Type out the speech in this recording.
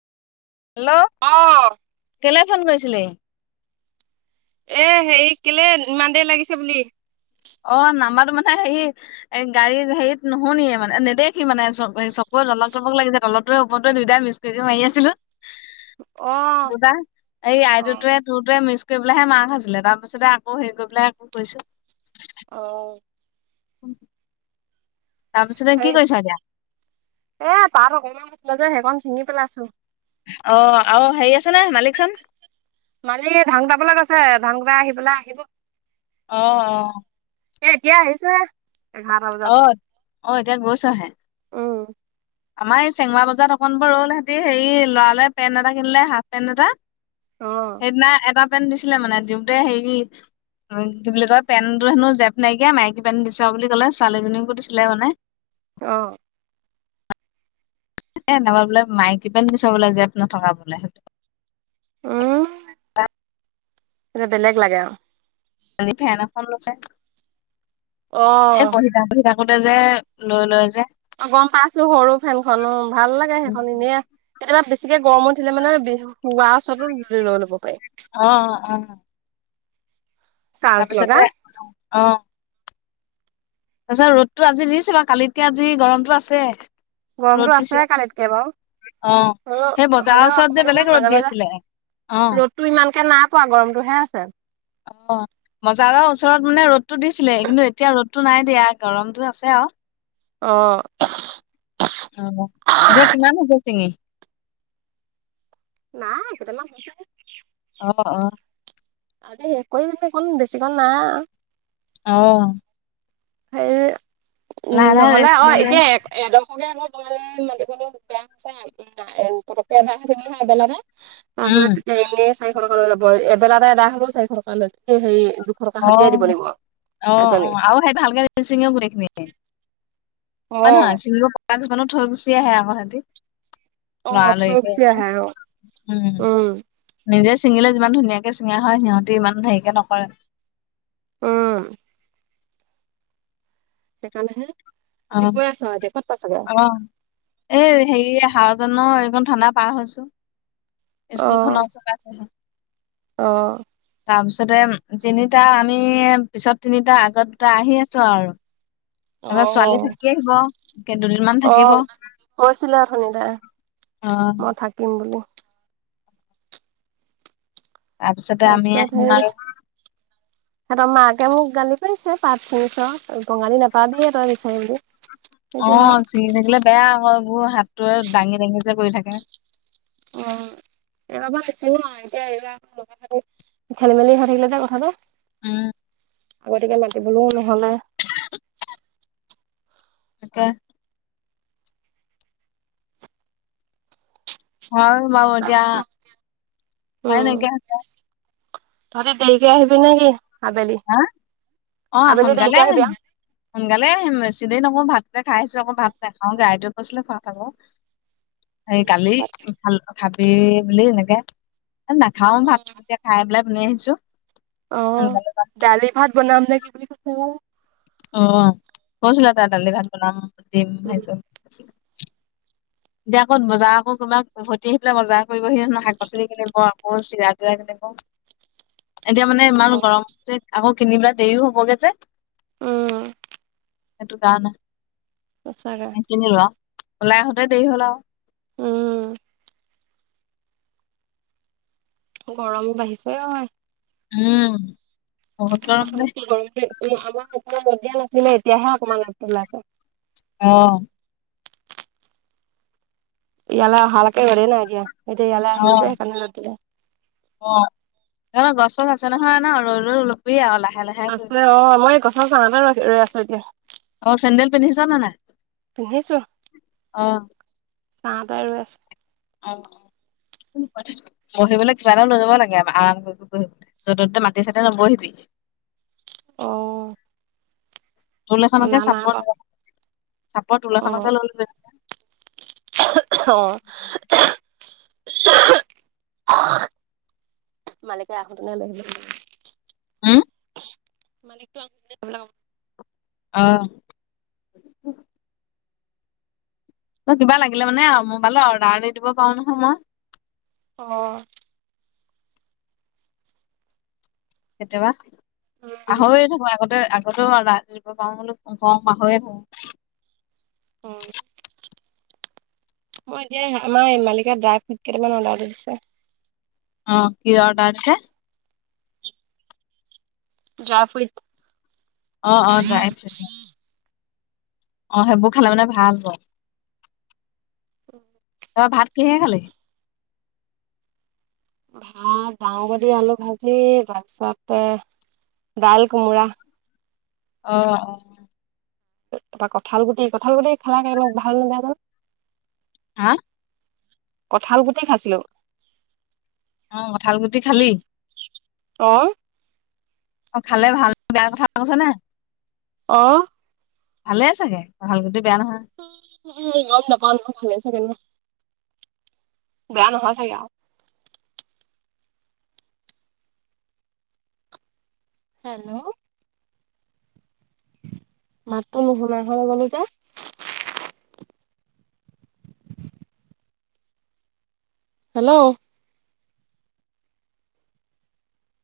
Hello অ কেলে phone কৰিছিলি? এ হেৰি কেলে ইমান দেৰি লাগিছে বুলি। অ, নাম্বাৰটো মানে হেই এ গাড়ী হেৰিত নুহোনিয়ে মানে নেদেখি মানে চকুৰে [unintelligible] লাগি যায় তলৰটোৱে ওপৰতেৱে দুইটাই মিচ টোলে মাৰি আছিলো অ', ৰবা এই অ', আইটোতোৱেত তোৰটোৱে মিছ কৰি পেলাইহে মাৰ খাইছিলে তাৰ পিছতে আকৌ হেৰি কৰি পেলাই আকৌ কৰিছো? অ তাৰপিছতে হেৰি কি কৰিছ এতিয়া? এ পাত অকমান আছিলে যে সেইকণ চিঙি পেলাইছো। অ আৰু হেৰি আছে নে মালিক চন। মালিক ধাং কোতাবলে গৈছে দাং কোটাই আহি পেলাই আহিব। অ অ এ এতিয়া আহিছো হে। অ অ এতিয়া গৈছ হে। উম। আমাৰ এই চেঙমৱা বজাৰ অকণ বোৰ ৰল হেঁতি হেৰি লৰালে পেণ্ট এটা কিনিলে হাফ পেণ্ট এটা। অ', সেইদিনা এটা পেণ্ট দিছিলে মানে দিওঁতে সেই উ কি বুলি কয় পেন্টো হেনো জেপ নাইকিয়া মাইকী পেন্ট দিছা বুলি ক'লে ছোৱালীজনীকো দিছিলে মানে। অ এ নেবা বোলে মাইকি পেন্ট দিছ বোলে জেপ নথকা বোলে সেইটো। উম [unintelligible] বেলেগ লাগে আও খালি ফেন এখন ল'লে এই অ', বহি বহি থাকোতে যে লৈ লয় যে গম পাইছো সৰু ফেনখনো ভাল লাগে সেইখন এনেই কেতিয়াবা বেছিকে গৰম উঠিলে মানে হোৱাৰ ওচৰতো জুলি লৈ ল'ব পাৰি। অ অ চাৰ্জ লগা তাৰপিছতে অ তাৰপিছত ৰ'দতো আজি দিছে বা কালিতকে আজি গৰমটো আছে। গৰমটো ৰ'দ আছে দিছে, কালিতকে বাৰু অ সেই হ'লেও বজাৰৰ ওচৰত যে বেলেগ ৰ'দ দি আছিলে? অ ৰ'দতো ইমানকে নাই পোৱা গৰমটোহে আছে। অ বজাৰৰ ওচৰত মানে ৰ'দতটো দিছিলে কিন্তু এতিয়া ৰ'দটো নাই দিয়া গৰমটো আছে আও। অ অ এতিয়া কিমান হৈছে চিঙি। নাই কেইটামান হৈছেহে অ অ আজি শেষ কৰি দিম নেকি, অকণ বেছিকণ নাই অ হেই উ লাহে লাহে নহ'লে ৰেষ্ট অ লৈ লৈ এতিয়া এদশকে আমাৰ বঙালে মাতিবলৈ বেয়াক ছেয়াক [unintelligible] ওম নাই পতককে এদায় হৈ থাকিব নহয় এবেলাতে তাৰপাছতে উম, তেতিয়া এনেই চাৰিশ টকা লৈ যাব এবেলা এদায় হলেও চাৰিশ টকা লয় সেই হেৰিয়ে অ অহ অ আও নহয় অ', [unintelligible] কিছুমানত থৈ গুচি আহে আকৌ সিহতি, অ', থৈ লৰালৰিকে গুচি এনে আহে অ'। উম নিজে ছিঙিলে যিমান ধুনীয়াকে ছিঙা হয় সিহঁতে ইমান হেৰিকে নকৰে। উম সেইকাৰণেহে ৰাতি অহ গৈ আছ এতিয়া ক'ত পাইছগে? অহ এই হেৰি হাৱাজানৰ এখন থানা পাৰ হৈছো স্কুল অ', খনৰ ওচৰত আছোহি। অ তাৰ পিছতে তিনিটা আমি পিছত তিনিটাৰ আগত দুটা আহি আছো আৰু। তাৰপাছত ছোৱালী অ', থাকি আহিব দুদিনমান অ', থাকিব। অঁ অঁ থাকিম বুলি তাৰপিছতে আমি তাৰপিছত আহিম হেৰি আৰু- সিহঁতৰ মাকে মোক গালি পাৰিছে পাত ছিঙিচ বঙালী নাপালি তই বিচাৰি বুলি- অ এতিয়া চিঙি থাকিলে বেয়া আকৌ এইবোৰ হাতটো দাঙি দাঙি যে পৰি থাকে। অঁ এইবাৰৰ পৰা নিছিঙু আৰু এতিয়া এইবিলাক। খেলি মেলি হৈ থাকিলে যে কথাটো। উম আগতীয়কে মাতিবলৈও নহলে। [unintelligible] তাকে হয় বাৰু এতিয়া তাৰপিছত উপাই উম নাইকিয়া হৈছে তহঁতি দেৰিকছ আহিবি নেকি আবেলি। হা অ আবেলি সোনকালে দেৰিকে আহিবি আহিম। আও সোনকালে আহিম বেছি দেৰি নকৰুং, ভাতকে খাই আছো আকৌ ভাত নাখাওঁ গাইটোৱে কৈছিলে খৰত খাক এই কালি উম ভাল ভাতে বুলি এনেকে নাখাওঁ ভাত তেতিয়া- খাই পেলাই গুচি আহিছো অ সোনকালে। দালি ভাত বনাম নে কি বুলি কৈছে ক অ কৈছিলে তাই দালি ভাত বনাম দিম হেৰি কৰিম। দিয়া অকন বজাৰ আকৌ ক- উভতি আহি পেলাই বজাৰ কৰিবহি হেনো শাক পাচলি কিনিব আকৌ চিৰা তিৰা কিনিব। এতিয়া মানে ইমান গৰম হৈছে আকৌ কিনিপিনে দেৰিও হবগৈ যে। উম সেইটো [unintelligible] [unintelligible] কিনি লোৱা ওলাই আহোতে দেৰি হ'ল আও উম গৰমো বাঢ়িছে অই। উম বহুত অ গৰম দেই আমাৰ অকমান ৰ'দ দিয়া নাছিলে এতিয়াহে অকমান ৰদটো ওলাইছে। অঁ ইয়ালে অহালেকে ৰদে নাই দিয়া এতিয়া ইয়ালে আহিলো যে ৰ'দ দিলে। অঁ তহঁতৰ গছ গছ আছে নহয় ন ৰই ৰই লবি আৰু লাহে লাহে। আছে কৰিবি অ মই এই গছৰ চাহতে ৰ ৰৈ আছোঁ এতিয়া। অ চেণ্ডেল পিন্ধিছ নে নাই? পিন্ধিছো অ চাহতে ৰৈ আছোঁ। অঁ বহিবলৈ কিবা এটা লৈ যাব লাগে আ আৰাম কৰি বহিবলৈ য'ত ততে মাটি চাটিয়ে নবহিবি। অঁ তোল এখনকে চাপৰ বাৰু ল চাপৰ তোল এখনকে লৈ লবি। অঁ মালিকে আহোতেনে লৈ আহিব। হম [unintelligible] অ'। ত', কিবা লাগিলে মানে মোবাইলত অৰ্ডাৰ দি দিব পাৰো নহয় মই। অঁ কেতিয়াবা অ পাহৰিয়ে থাকো আগতে আগতেও ৰাতিপুৱা পাওঁ পাহৰীয়ে থাকোঁ অ'। অ', এতিয়া আমাৰ এই মালিকে [unintelligible] কেইটামান অৰ্ডাৰ দি দিছে। অ', কি অৰ্ডাৰ দিছে? ড্ৰা ফ্ৰুইত। অ', অ', ড্ৰাই ফ্ৰুইট। অ', সেইবোৰ খালে মানে ভাল হয়। [unintelligible] অ', ভাত কিহেৰে খালি? ভাত, দাঙবদি আলু ভাজি তাৰপিছতে দাইল কোমোৰা। অ', অ'। [unintelligible] কঁঠাল গুটি, কঁঠাল গুটি খেলা কে ভাল জানো হা? কঁঠাল গুটি খাইছিলো। অ', কঁঠাল গুটি খালি? অ'। অ', খালে ভাল, বেয়া কথা কৈছে নে অ'। ভালে চাগে, কঁঠাল গুটি বেয়া নহয়। গম নাপাও নহয় ভালে চাগে ন, বেয়া নহয় চাগে আও। হেল্ল'। মাতটো নোশুনা হৈ গলো যে। হেল্ল'।